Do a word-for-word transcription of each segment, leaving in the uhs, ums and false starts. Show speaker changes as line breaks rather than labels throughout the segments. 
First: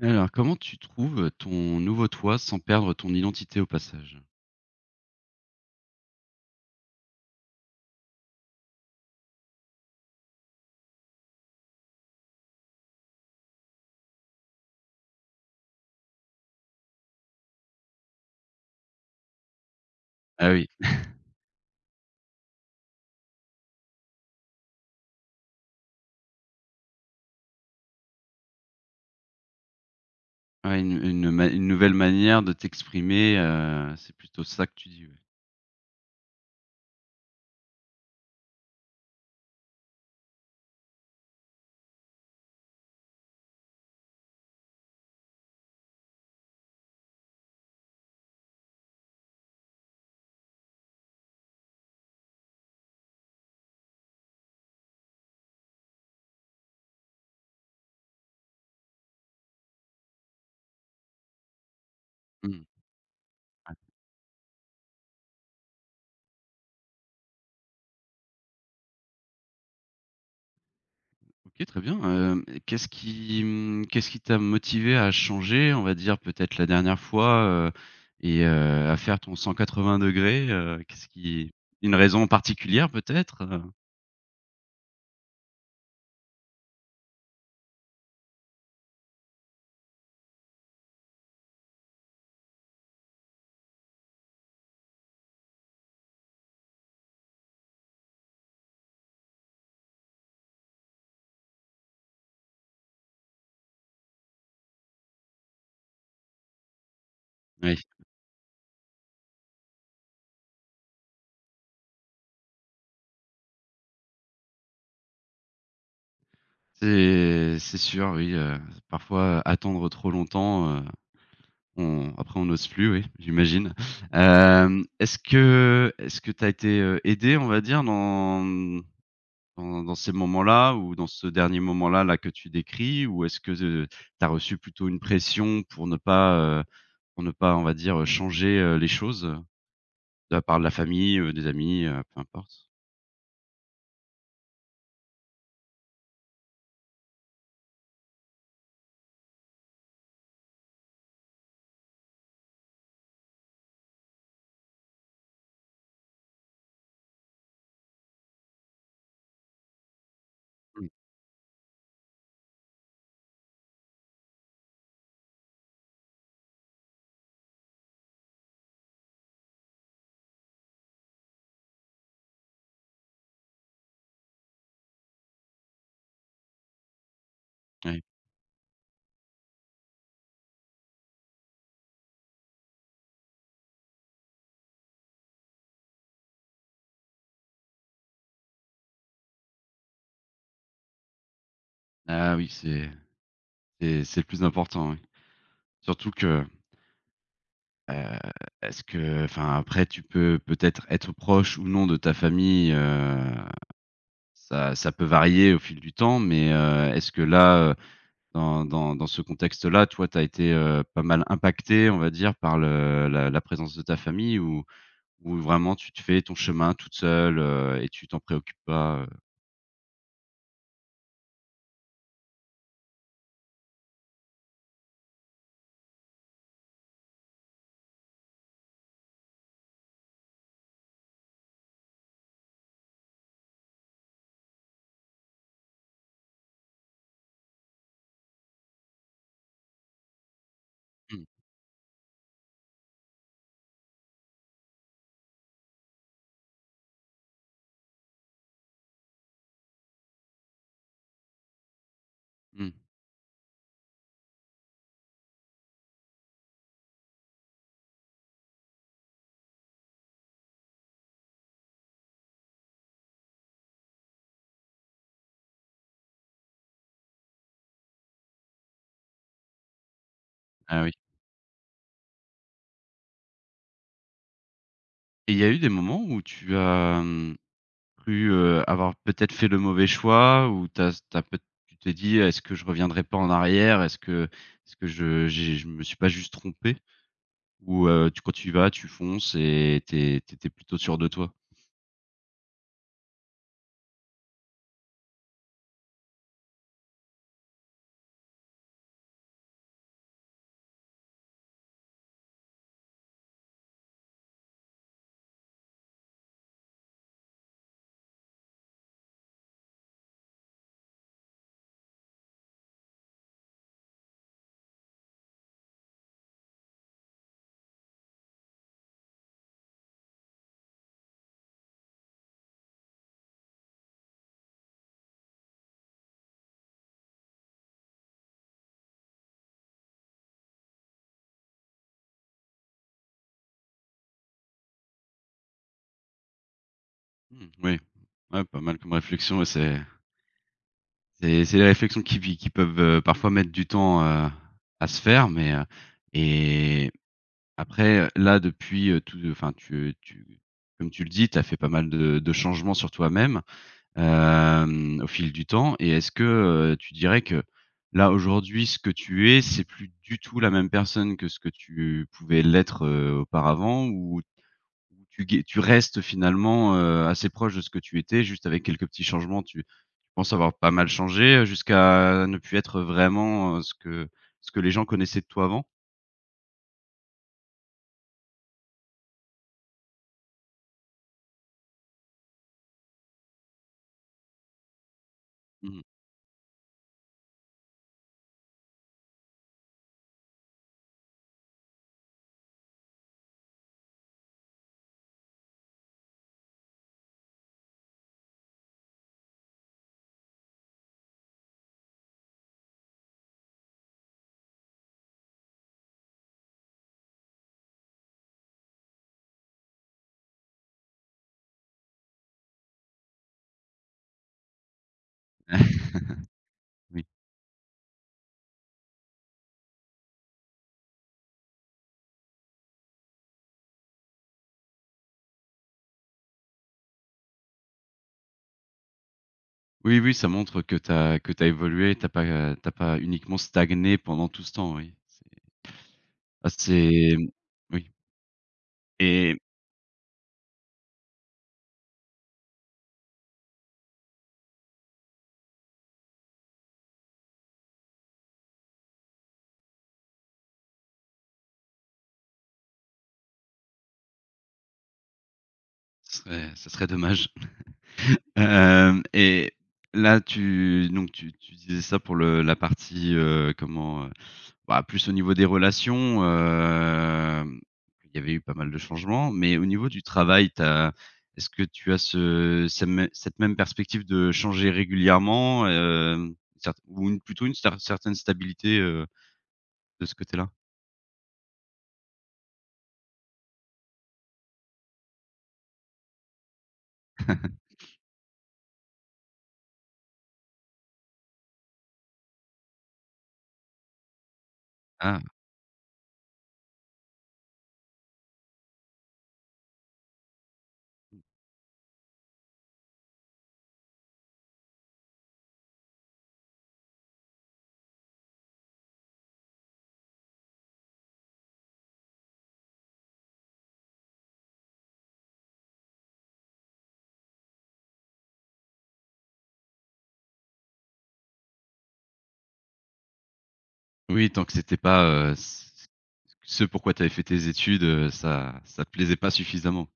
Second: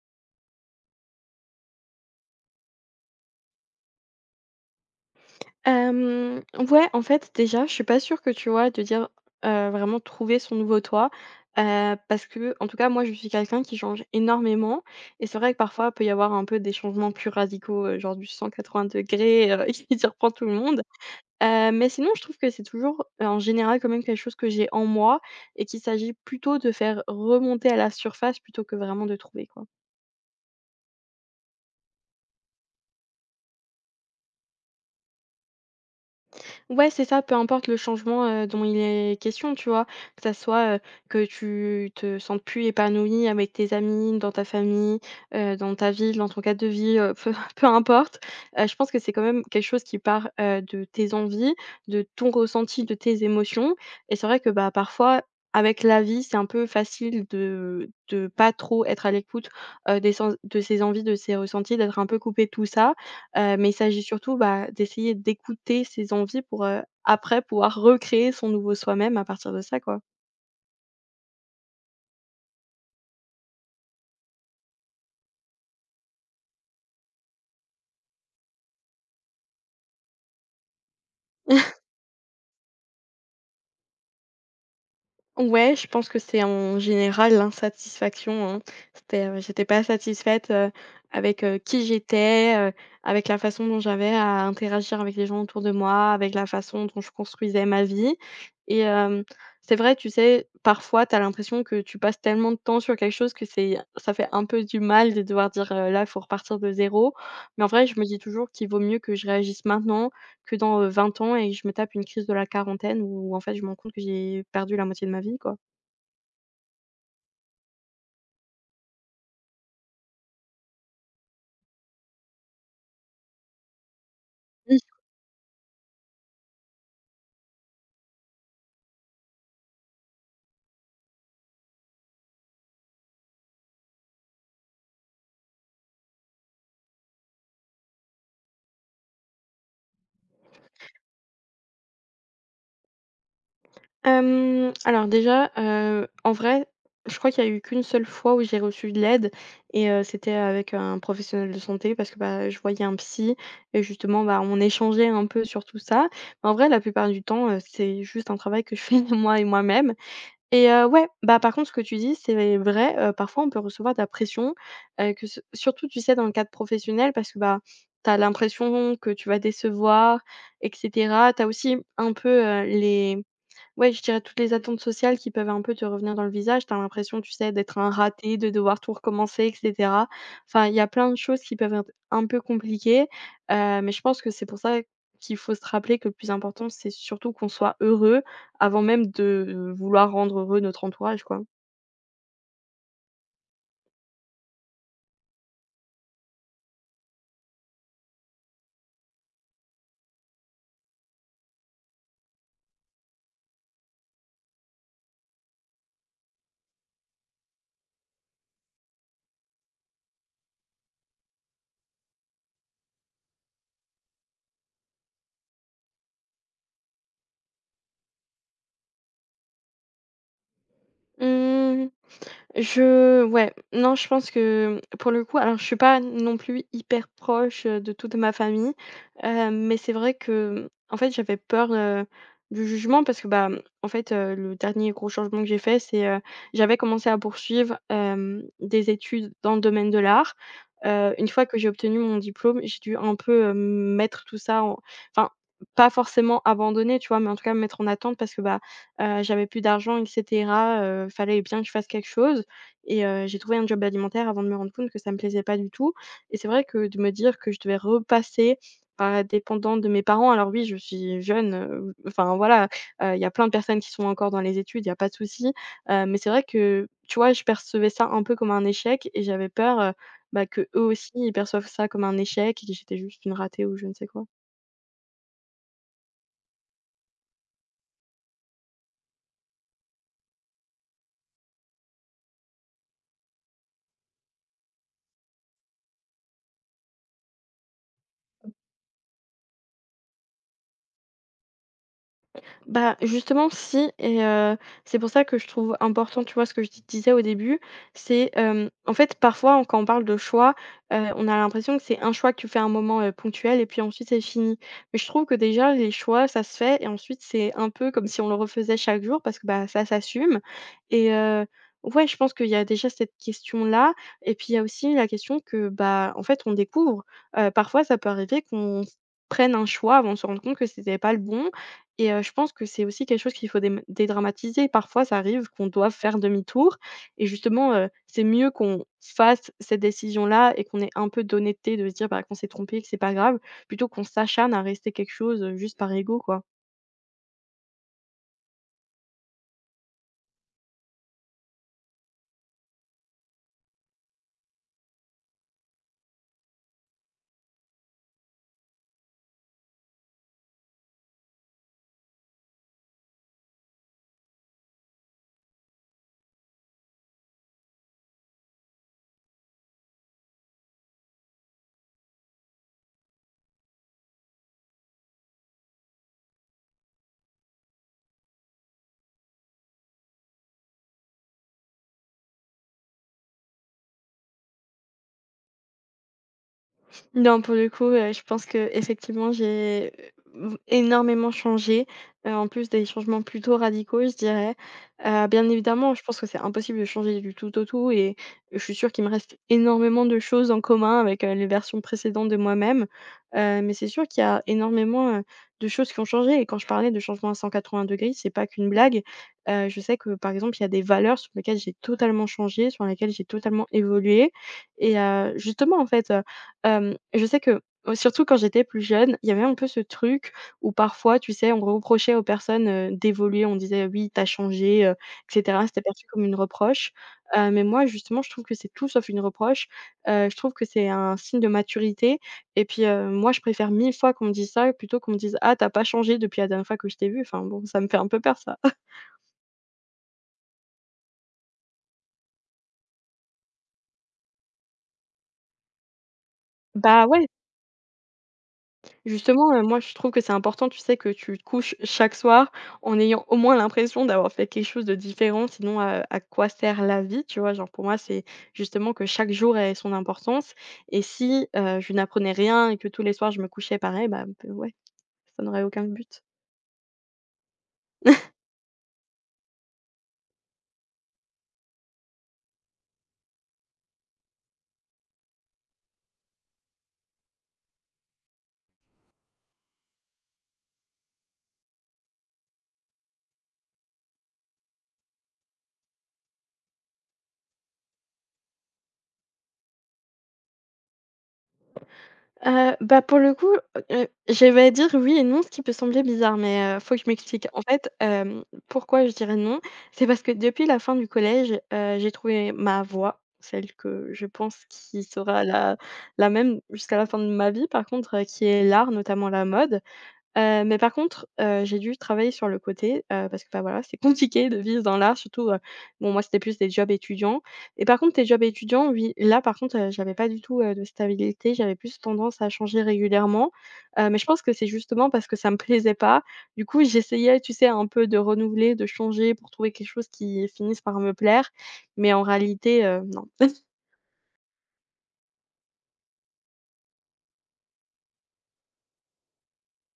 Alors, comment tu trouves ton nouveau toi sans perdre ton identité au passage?
Hem, ouais, en fait, déjà, je suis pas sûre que, tu vois, de dire, heu, vraiment trouver son nouveau toi, heu, parce que, en tout cas, moi, je suis quelqu'un qui change énormément et c'est vrai que parfois, il peut y avoir un peu des changements plus radicaux, heu, genre du cent quatre-vingts degrés° heu, qui surprend tout
Ah
le
oui,
monde, heu, mais sinon, je trouve que c'est toujours, heu, en général, quand même quelque chose que j'ai en moi et qu'il s'agit plutôt de faire remonter à la surface plutôt que vraiment de trouver, quoi.
ouais, une une ma une nouvelle manière de t'exprimer, heu, c'est plutôt ça que tu dis, ouais.
Ouais, c'est ça, peu importe le changement, heu, dont il est question, tu vois? Que ça soit, heu, que tu te sentes plus épanoui avec tes amis, dans ta famille, heu, dans ta ville, dans ton cadre de vie, heu, peu peu importe. Heu, je pense que c'est quand même quelque chose qui part, heu, de tes envies, de ton ressenti, de tes émotions et c'est vrai que, bah, parfois, avec la vie, c'est un peu facile de de pas trop être à l'écoute, heu, des sens de ses envies, de ses ressentis, d'être un peu coupé de
Mmh.
tout ça. Heu, mais il s'agit surtout, bah, d'essayer d'écouter ses envies pour, heu, après pouvoir recréer son nouveau soi-même à partir de ça, quoi.
OK, très bien, hem, qu'est-ce qui, mmh, qu'est-ce qui t'a motivé à changer, on va dire, peut-être la dernière fois, heu, et heu, à faire ton cent quatre-vingts°, heu, qu'est-ce qui une raison particulière peut-être, heu?
Ouais, je pense que c'est en général l'insatisfaction, hein. C'était, heu, j'étais pas satisfaite, heu, avec, heu, qui j'étais, heu, avec la façon dont j'avais à interagir avec les gens autour de moi, avec la façon dont je construisais ma vie et hem, c'est vrai, tu sais, parfois, tu as l'impression que tu passes tellement de temps sur quelque chose que c'est ça fait un peu du mal de devoir dire, heu: «Là, il faut repartir de zéro.» Mais en
Oui,
vrai, je me dis toujours qu'il vaut mieux que je réagisse maintenant que dans, heu, 20 ans et que je me tape une crise de la quarantaine où en fait, je me rends compte que j'ai perdu la moitié de ma vie, quoi.
c'est c'est sûr, oui, heu, parfois attendre trop longtemps, euh, on après on n'ose plus, oui, j'imagine.
Oui.
Hem, est-ce que est-ce que tu as été, heu, aidé, on va dire, dans, mmh, dans dans ces moments-là ou dans ce dernier moment-là, là, que tu décris? Ou est-ce que ze tu as reçu plutôt une pression pour ne pas, heu, pour ne pas, on va dire, heu, changer, heu, les choses, heu, de la part de la famille, heu, des amis, heu, peu importe?
Hem, alors déjà, heu, en vrai, je crois qu'il y a eu qu'une seule fois où j'ai reçu de l'aide et heu, c'était avec un professionnel de santé parce que, bah, je voyais un psy et justement, bah, on échangeait un peu sur tout ça. Mais En vrai, la plupart du temps, heu, c'est juste un travail que je fais moi et moi-même. Et heu,
Mmh,
ouais, bah, par contre, ce que tu dis, c'est vrai, heu, parfois on peut recevoir de la pression, heu, que ce surtout, tu sais, dans le cadre professionnel parce que, bah, tu as l'impression que tu vas décevoir et cetera. Tu as aussi un peu, heu, les ouais, je dirais toutes les attentes sociales qui peuvent un peu te revenir dans le visage. T'as l'impression, tu sais, d'être un
ouais.
raté, de devoir tout recommencer, et cetera. Enfin, il y a plein de choses qui peuvent être un peu compliquées, heu, mais je pense que c'est pour ça qu'il faut se rappeler que le plus important, c'est surtout qu'on soit heureux avant même de euh, vouloir rendre heureux notre entourage, quoi.
Ah oui, c'est c'est c'est le plus important, oui. Surtout que Heu, est-ce que enfin, après tu peux peut-être être proche ou non de ta famille, heu, ça ça peut varier au fil du temps, mais heu, est-ce que là, heu, dans dans dans ce contexte-là, toi, tu as été, heu, pas mal impactée, on va dire, par le la la présence de ta famille ou ou vraiment tu te fais ton chemin toute seule, heu, et tu t'en préoccupes pas, heu?
Hmm, Je Ouais, non, je pense que pour le coup, alors je suis pas non plus hyper proche, heu, de toute ma famille, heu, mais c'est vrai que, en fait, j'avais peur, heu, du jugement parce que, bah, en fait, heu, le dernier gros changement que j'ai fait, c'est, heu, j'avais commencé à poursuivre, hem, des études dans le domaine de l'art. Heu,
Mmh
une fois que j'ai obtenu mon diplôme, j'ai dû un peu, heu, mettre tout ça en enfin, pas forcément abandonner, tu vois? Mais en tout cas, me mettre en attente parce que, bah, heu, j'avais plus d'argent et cetera, heu, fallait bien que je fasse quelque chose
mh.
et heu, j'ai trouvé un job alimentaire avant de me rendre compte que ça me plaisait pas du tout et c'est vrai que de me dire que je devais repasser par être dépendante de mes parents, alors oui, je suis jeune, heu, enfin voilà, heu, il y a plein de personnes qui sont encore dans les études, il y a pas de souci, heu, mais c'est vrai que, tu vois, je percevais ça un peu comme un échec et j'avais peur, heu, bah, qu'eux
Ah oui.
aussi, ils perçoivent ça comme un échec et que j'étais juste une ratée ou je ne sais quoi.
Et il y a eu des moments où tu as, mmh cru, heu, avoir peut-être fait le mauvais choix ou t'as t'as peut tu t'es dit: «Est-ce que je reviendrai pas en arrière? Est-ce que est-ce que je j'ai je me suis pas juste trompé?» ou heu, tu quand tu y vas, tu fonces et t'es es plutôt sûr de toi?
Bah, justement, si et heu, c'est pour ça que je trouve important, tu vois, ce que je te disais au début, c'est, hem, en fait, parfois, on quand on parle de choix, heu, on a l'impression que c'est un choix que tu fais à un moment, heu, ponctuel et puis ensuite c'est fini. Mais je trouve que déjà les choix, ça se fait et ensuite c'est un peu comme si on le refaisait chaque jour parce que, bah, ça s'assume et heu, ouais, je pense qu'il y a déjà cette question-là et puis il y a aussi la question que, bah, en fait, on découvre. Heu, parfois, ça peut arriver qu'on s prenne un choix avant de se rendre compte que c'était pas le bon et heu, je pense que c'est aussi quelque chose qu'il faut dém dédramatiser. Parfois, ça arrive qu'on doit faire demi-tour et justement, heu, c'est mieux qu'on fasse cette décision-là et qu'on ait un peu d'honnêteté de se dire, bah, qu'on s'est trompé, que c'est pas grave, plutôt qu'on s'acharne à rester quelque chose, heu, juste par ego, quoi.
Mmh, oui. Ouais, pas mal comme réflexion, ouais, c'est c'est c'est des réflexions qui pi qui peuvent, heu, parfois mettre du temps, heu, à se faire, mais heu et après, là, depuis, heu, tout enfin, tu tu comme tu le dis, tu as fait pas mal de de changements sur toi-même. Hem, au fil du temps et est-ce que, heu, tu dirais que là, aujourd'hui, ce que tu es, c'est plus du tout la même personne que ce que tu pouvais l'être, heu, auparavant ou ou tu gai tu restes finalement, heu, assez proche de ce que tu étais juste avec quelques petits changements? Tu penses avoir pas mal changé, heu, jusqu'à ne plus être vraiment, heu, ce que ce que les gens connaissaient de toi avant?
Non, pour le coup, heu, je pense que effectivement j'ai, heu, énormément changé, heu, en plus des changements plutôt radicaux, je dirais. Heu, bien
Mmh.
évidemment, je pense que c'est impossible de changer du tout au tout et je suis sûre qu'il me reste énormément de choses en commun avec, heu, les versions précédentes de moi-même. Heu, mais c'est sûr qu'il y a énormément, heu, de choses qui ont changé et quand je parlais de changement à cent quatre-vingts degrés, c'est pas qu'une blague. Heu, je sais que, par exemple, il y a des valeurs sur lesquelles j'ai totalement changé, sur lesquelles j'ai totalement évolué et heu, justement, en fait, euh, Hem, je sais que, heu, surtout quand j'étais plus jeune, il y avait un peu ce truc où parfois, tu sais, on reprochait aux personnes, heu, d'évoluer. On disait: «Oui, t'as changé», heu et cetera. C'était perçu comme une reproche.
Oui.
Heu, mais moi, justement, je trouve que c'est tout sauf une reproche. Heu, je trouve que c'est un signe de maturité et puis, heu, moi, je préfère mille fois qu'on me dise ça plutôt qu'on me dise: «Ah, t'as pas changé depuis la dernière fois que je t'ai vu». Enfin bon, ça me fait un peu peur ça.
Oui, oui, ça montre que tu as que tu évolué, tu as pas, t'as pas uniquement stagné pendant tout ce temps, oui. Ah
Bah
c'est
ouais.
mmh, oui et
Justement, heu, moi, je trouve que c'est important, tu sais, que tu te couches chaque soir en ayant au moins l'impression d'avoir fait quelque chose de différent, sinon, heu, à quoi sert la vie, tu vois? Genre, pour moi, c'est justement que chaque jour ait son importance et si, heu, je n'apprenais rien et que tous les soirs je me couchais pareil, bah, ouais, ça n'aurait aucun
ce
but.
serait ce serait dommage. Hem et là tu donc tu tu disais ça pour le la partie, heu, comment, heu, bah, plus au niveau des relations, hem, il y avait eu pas mal de changements, mais au niveau du travail, t'as est-ce que tu as ce cette mê cette même perspective de changer régulièrement, hem, cert ou une plutôt une cer certaine stabilité, heu, de ce côté-là?
Heu, bah, pour le coup, heu, je dire oui et non, ce qui peut sembler bizarre, mais heu, faut que je m'explique. En fait, hem, pourquoi je dirais non? C'est parce que depuis la fin du collège, heu, j'ai trouvé ma voie, celle que je pense qui
Ah
sera la la même jusqu'à la fin de ma vie, par contre, heu, qui est l'art, notamment la mode. Heu, mais par contre, heu, j'ai dû travailler sur le côté, heu, parce que, bah, voilà, c'est compliqué de vivre dans l'art, surtout, heu, bon, moi, c'était plus des jobs étudiants et par contre, tes jobs étudiants, oui, là, par contre, heu, j'avais pas du tout, heu, de stabilité, j'avais plus tendance à changer régulièrement, heu, mais je pense que c'est justement parce que ça me plaisait pas. Du coup, j'essayais, tu sais, un peu de renouveler, de changer pour trouver quelque chose qui finisse par me plaire, mais en réalité, heu, non.
oui, tant que c'était pas, heu, ce pourquoi tu avais fait tes études, heu, ça ça te plaisait pas suffisamment?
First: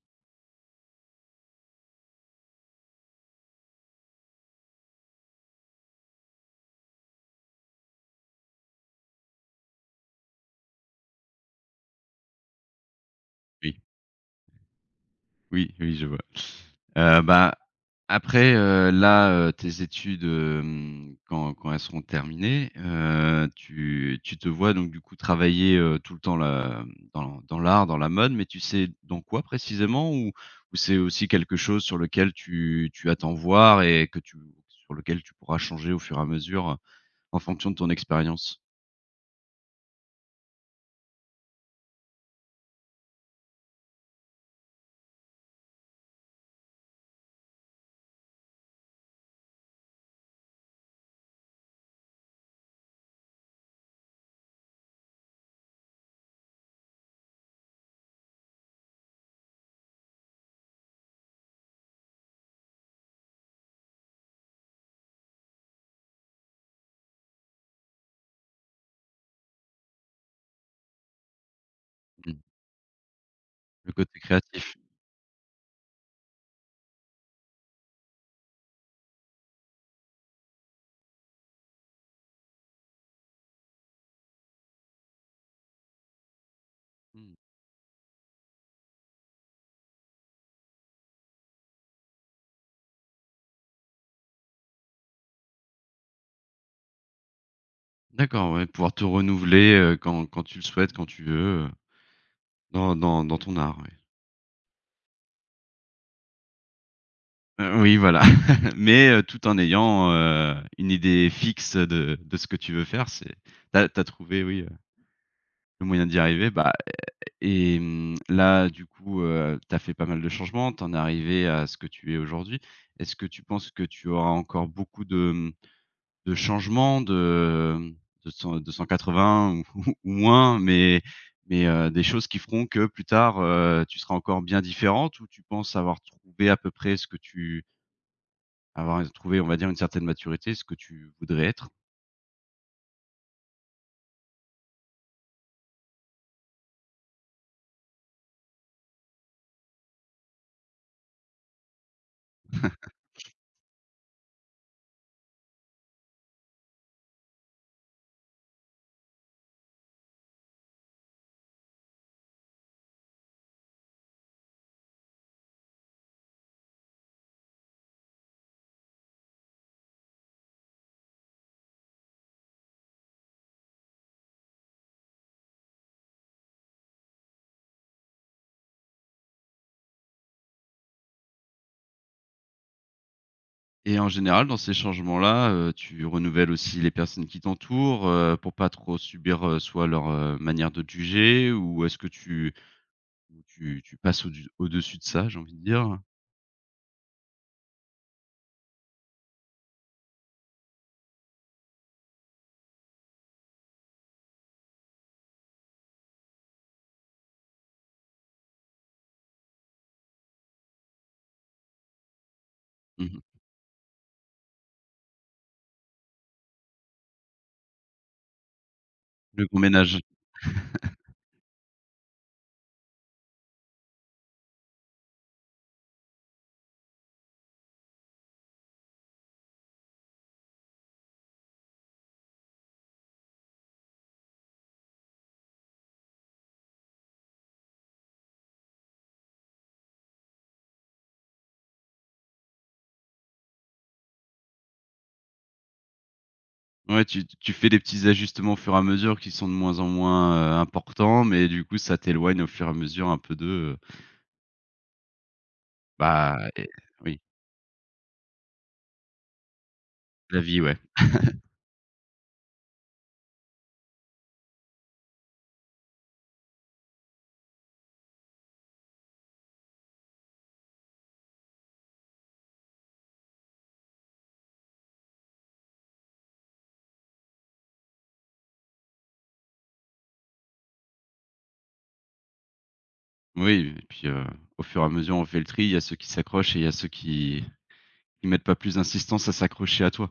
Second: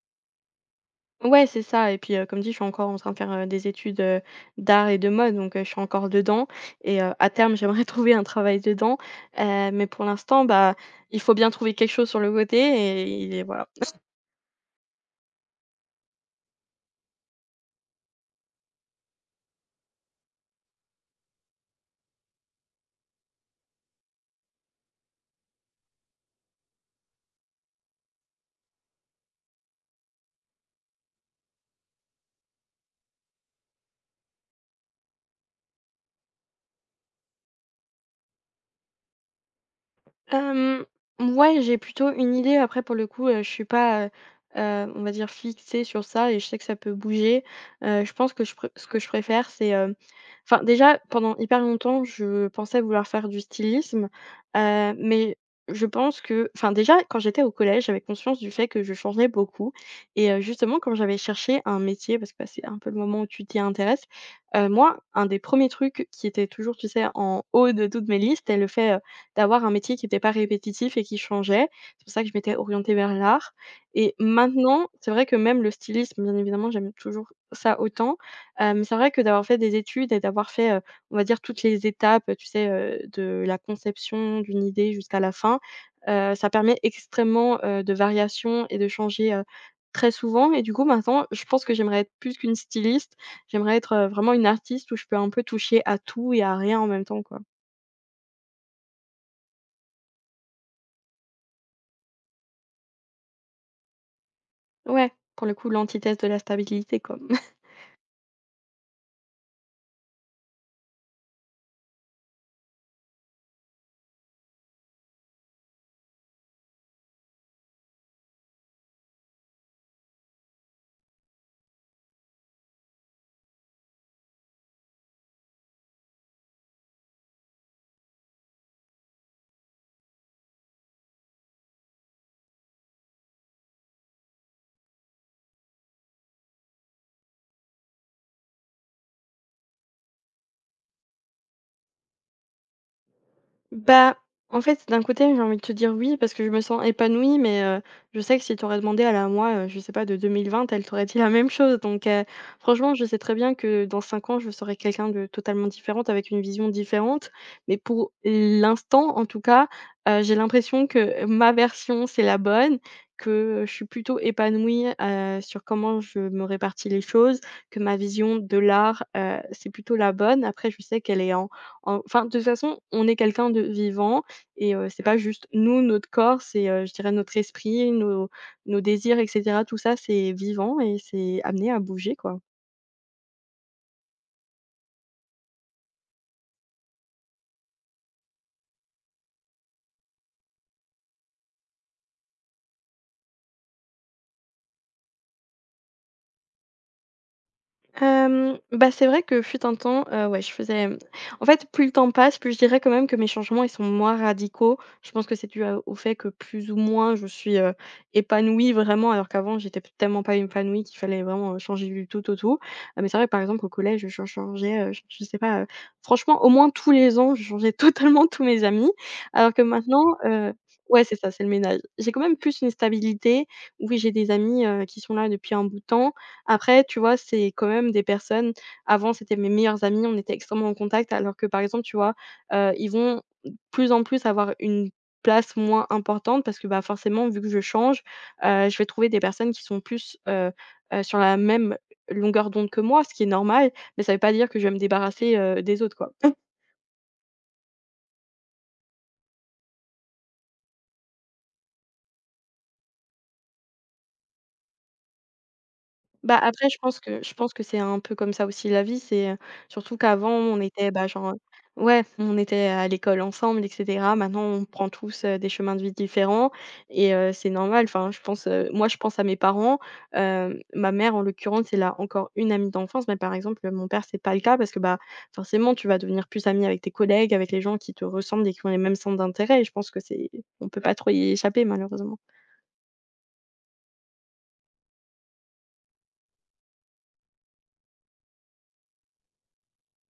Ouais, c'est ça et puis, heu, comme dit, je suis encore en train de faire, heu, des études, heu, d'art et de mode donc, heu, je suis encore dedans et heu, à terme, j'aimerais trouver un travail dedans, heu, mais pour l'instant, bah, il faut bien trouver quelque chose sur le côté et et voilà.
Oui, oui, oui, je vois. Heu, bah, après, heu, là, heu, tes études, hem, quand quand elles seront terminées, heu, tu tu te vois donc du coup travailler, heu, tout le temps là, hem, dans dans l'art, dans la mode, mais tu sais dans quoi précisément? Ou ou c'est aussi quelque chose sur lequel tu tu attends voir et que tu sur lequel tu pourras changer au fur et à mesure, en fonction de ton expérience?
Hem, ouais, j'ai plutôt une idée. Après, pour le coup, heu, je suis pas, heu heu, on va dire fixée sur ça et je sais que ça peut bouger. Heu, je pense que je pré ce que je préfère, c'est, hem enfin, déjà, pendant hyper longtemps, je pensais vouloir faire du stylisme, heu, mais je pense que enfin, déjà, quand j'étais au collège, j'avais conscience du fait que je changeais beaucoup et heu, justement, quand j'avais cherché un métier, parce que, bah, c'est un peu le moment où tu t'y intéresses, heu, moi, un des premiers trucs qui était toujours, tu sais, en haut de toutes mes listes, c'était le fait, d'avoir un métier qui était pas répétitif et qui changeait. C'est pour ça que je
Mmh.
m'étais orientée vers l'art
Le
et
côté créatif.
maintenant, c'est vrai que même le stylisme, bien évidemment, j'aime toujours ça autant, heu, mais c'est vrai que d'avoir fait des études et d'avoir fait, heu, on va dire toutes les étapes, tu sais, heu, de la conception d'une idée jusqu'à la fin, heu, ça permet
Mmh.
extrêmement, heu, de variations et de changer, heu, très souvent et du coup maintenant, je pense que j'aimerais être plus qu'une styliste, j'aimerais être, heu, vraiment une artiste où je peux un peu toucher à tout et à rien en même temps, quoi.
D'accord, ouais, pouvoir te renouveler, heu, quand quand tu le souhaites, quand tu veux, heu, dans dans dans ton art, ouais.
Ouais, pour le coup, l'antithèse de la stabilité, quoi.
Heu, oui, voilà, mais heu, tout en ayant, heu, une idée fixe de de ce que tu veux faire, c'est t'as as trouvé, oui, heu, le moyen d'y arriver, bah et mmh, là, du coup, heu, tu fait pas mal de changements, t'en es arrivé à ce que tu es aujourd'hui. Est-ce que tu penses que tu auras encore beaucoup de, mmh de changement de de cent de cent quatre-vingts ou ou moins, mais mais, heu, des choses qui feront que plus tard, heu, tu seras encore bien différente ou tu penses avoir trouvé à peu près ce que tu avoir trouvé, on va dire, une certaine maturité, ce que tu voudrais être?
Bah, en fait, d'un côté, j'ai envie de te dire oui, parce que je me sens épanouie, mais heu, je sais que si tu aurais demandé à la moi, heu, je sais pas, de deux mille vingt, elle t'aurait dit la même chose. Donc heu, franchement, je sais très bien que dans cinq ans, je serai quelqu'un de totalement différente, avec une vision différente. Mais pour l'instant, en tout cas, heu, j'ai l'impression que ma version, c'est la bonne, que je suis plutôt épanouie, heu, sur comment je me répartis les choses, que ma vision de l'art, heu, c'est plutôt la bonne. Après, je sais qu'elle est en en enfin, de toute façon, on est quelqu'un de vivant et heu, c'est pas juste nous, notre corps, c'est, heu, je dirais notre esprit, nos nos désirs et cetera, tout ça, c'est vivant et c'est amené à bouger, quoi.
Et en général, dans ces changements-là, heu, tu renouvelles aussi les personnes qui t'entourent, heu, pour pas trop subir, heu, soit leur, heu, manière de te juger ou est-ce que tu tu tu passes au au-dessus de ça, j'ai envie de dire?
Hem, bah, c'est vrai que fut un temps, heu, ouais, je faisais, en fait, plus le temps passe, plus je dirais quand même que mes changements, ils sont moins radicaux. Je pense que c'est dû à au fait que plus ou moins je suis, heu, épanouie vraiment, alors qu'avant j'étais tellement pas épanouie qu'il fallait vraiment, heu, changer du tout au tout. Heu, mais c'est
Mmh.
vrai, par exemple, au collège, je changeais, heu, j je sais pas, heu, franchement, au moins tous les ans, je changeais totalement tous mes amis.
Le
Alors
gros
que
ménage.
maintenant, heu ouais, c'est ça, c'est le ménage. J'ai quand même plus une stabilité. Oui, j'ai des amis, heu, qui sont là depuis un bout de temps, après, tu vois, c'est quand même des personnes avant, c'était mes meilleurs amis, on était extrêmement en contact, alors que, par exemple, tu vois, heu, ils vont plus en plus avoir une place moins importante parce que, bah, forcément, vu que je change, heu, je vais trouver des personnes qui sont plus, heu heu, sur la même longueur d'onde que moi, ce qui est normal, mais ça veut pas dire que je vais me débarrasser, heu, des autres, quoi.
Ouais, tu tu fais des petits ajustements au fur et à mesure qui sont de moins en moins, heu, importants, mais du coup, ça t'éloigne au fur et à mesure un peu de, heu,
Bah,
bah et
après je pense
oui,
que je pense que c'est un peu comme ça aussi la vie, c'est, heu, surtout qu'avant
la
on
vie, ouais.
était, bah, genre, heu, ouais, on était à l'école ensemble et cetera. Maintenant on prend tous, heu, des chemins de vie différents et heu, c'est normal. Enfin, je pense, heu, moi je pense à mes parents, heu, ma mère en l'occurrence, elle a encore une amie d'enfance, mais par exemple, mon père, c'est pas le cas parce que, bah, forcément tu vas devenir plus ami avec tes collègues, avec les gens qui te ressemblent et qui ont les mêmes centres d'intérêt et je pense que c'est on peut pas trop y échapper malheureusement.
Oui et puis, heu, au fur et à mesure, on fait le tri. Il y a ceux qui s'accrochent et il y a ceux qui qui mettent pas plus d'insistance à s'accrocher à toi.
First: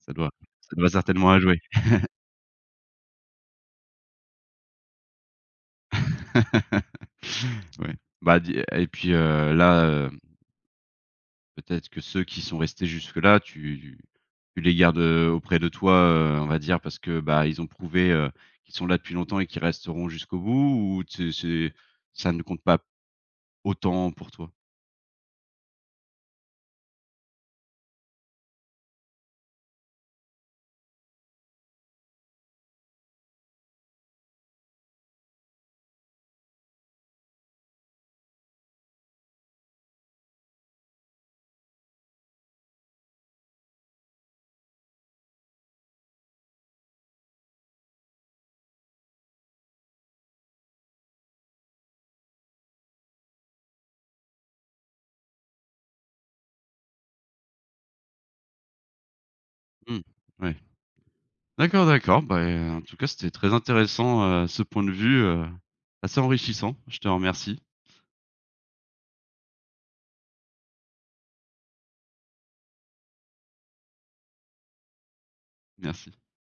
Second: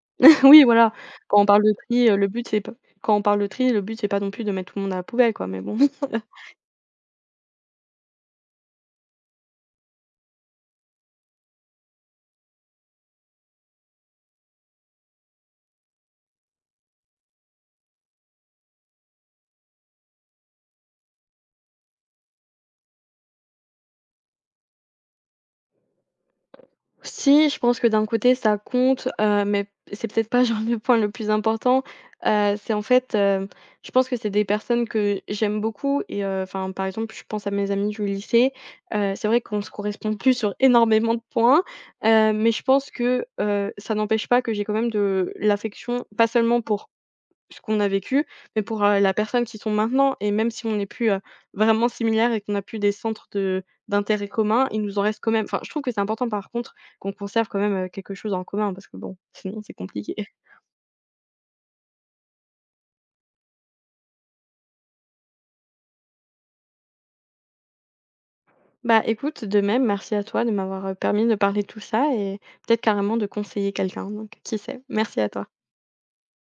Ça doit
Oui,
ça doit
voilà,
certainement à
quand on
jouer.
parle de tri, heu, le but c'est pas. Quand on parle de tri, le but c'est pas non plus de mettre tout le monde à la poubelle quoi, mais bon.
Ouais. Bah, dis et puis, heu, là, heu peut-être que ceux qui sont restés jusque-là, tu tu les gardes, heu, auprès de toi, heu, on va dire parce que, bah, ils ont prouvé, heu, qu'ils sont là depuis longtemps et qu'ils resteront jusqu'au bout ou tu c'est ça ne compte pas autant pour toi?
Si, je pense que d'un côté ça compte, heu, mais c'est peut-être pas genre le point le plus important, heu, c'est en fait, heu, je pense que c'est des personnes que j'aime beaucoup et enfin, par exemple, je pense à mes amis du lycée, heu, c'est vrai qu'on se correspond plus sur énormément de points, heu, mais je pense que, heu, ça n'empêche pas que j'ai quand même de l'affection, pas seulement pour ce qu'on a vécu, mais pour, heu, la personne qui sont maintenant et même si on n'est plus, heu, vraiment similaires et qu'on n'a plus des centres de d'intérêt commun, il nous en reste quand même enfin, je trouve que c'est important par contre qu'on conserve quand même, heu, quelque chose en commun parce que bon, sinon c'est
Mmh.
compliqué.
Ouais. D'accord, d'accord. Bah, heu, en tout cas, c'était très intéressant, heu, ce point de vue, heu, assez enrichissant. Je te remercie.
Bah, écoute, de même, merci à toi de m'avoir, heu, permis de parler de tout ça et peut-être carrément de conseiller quelqu'un donc qui sait? Merci à toi.
Merci.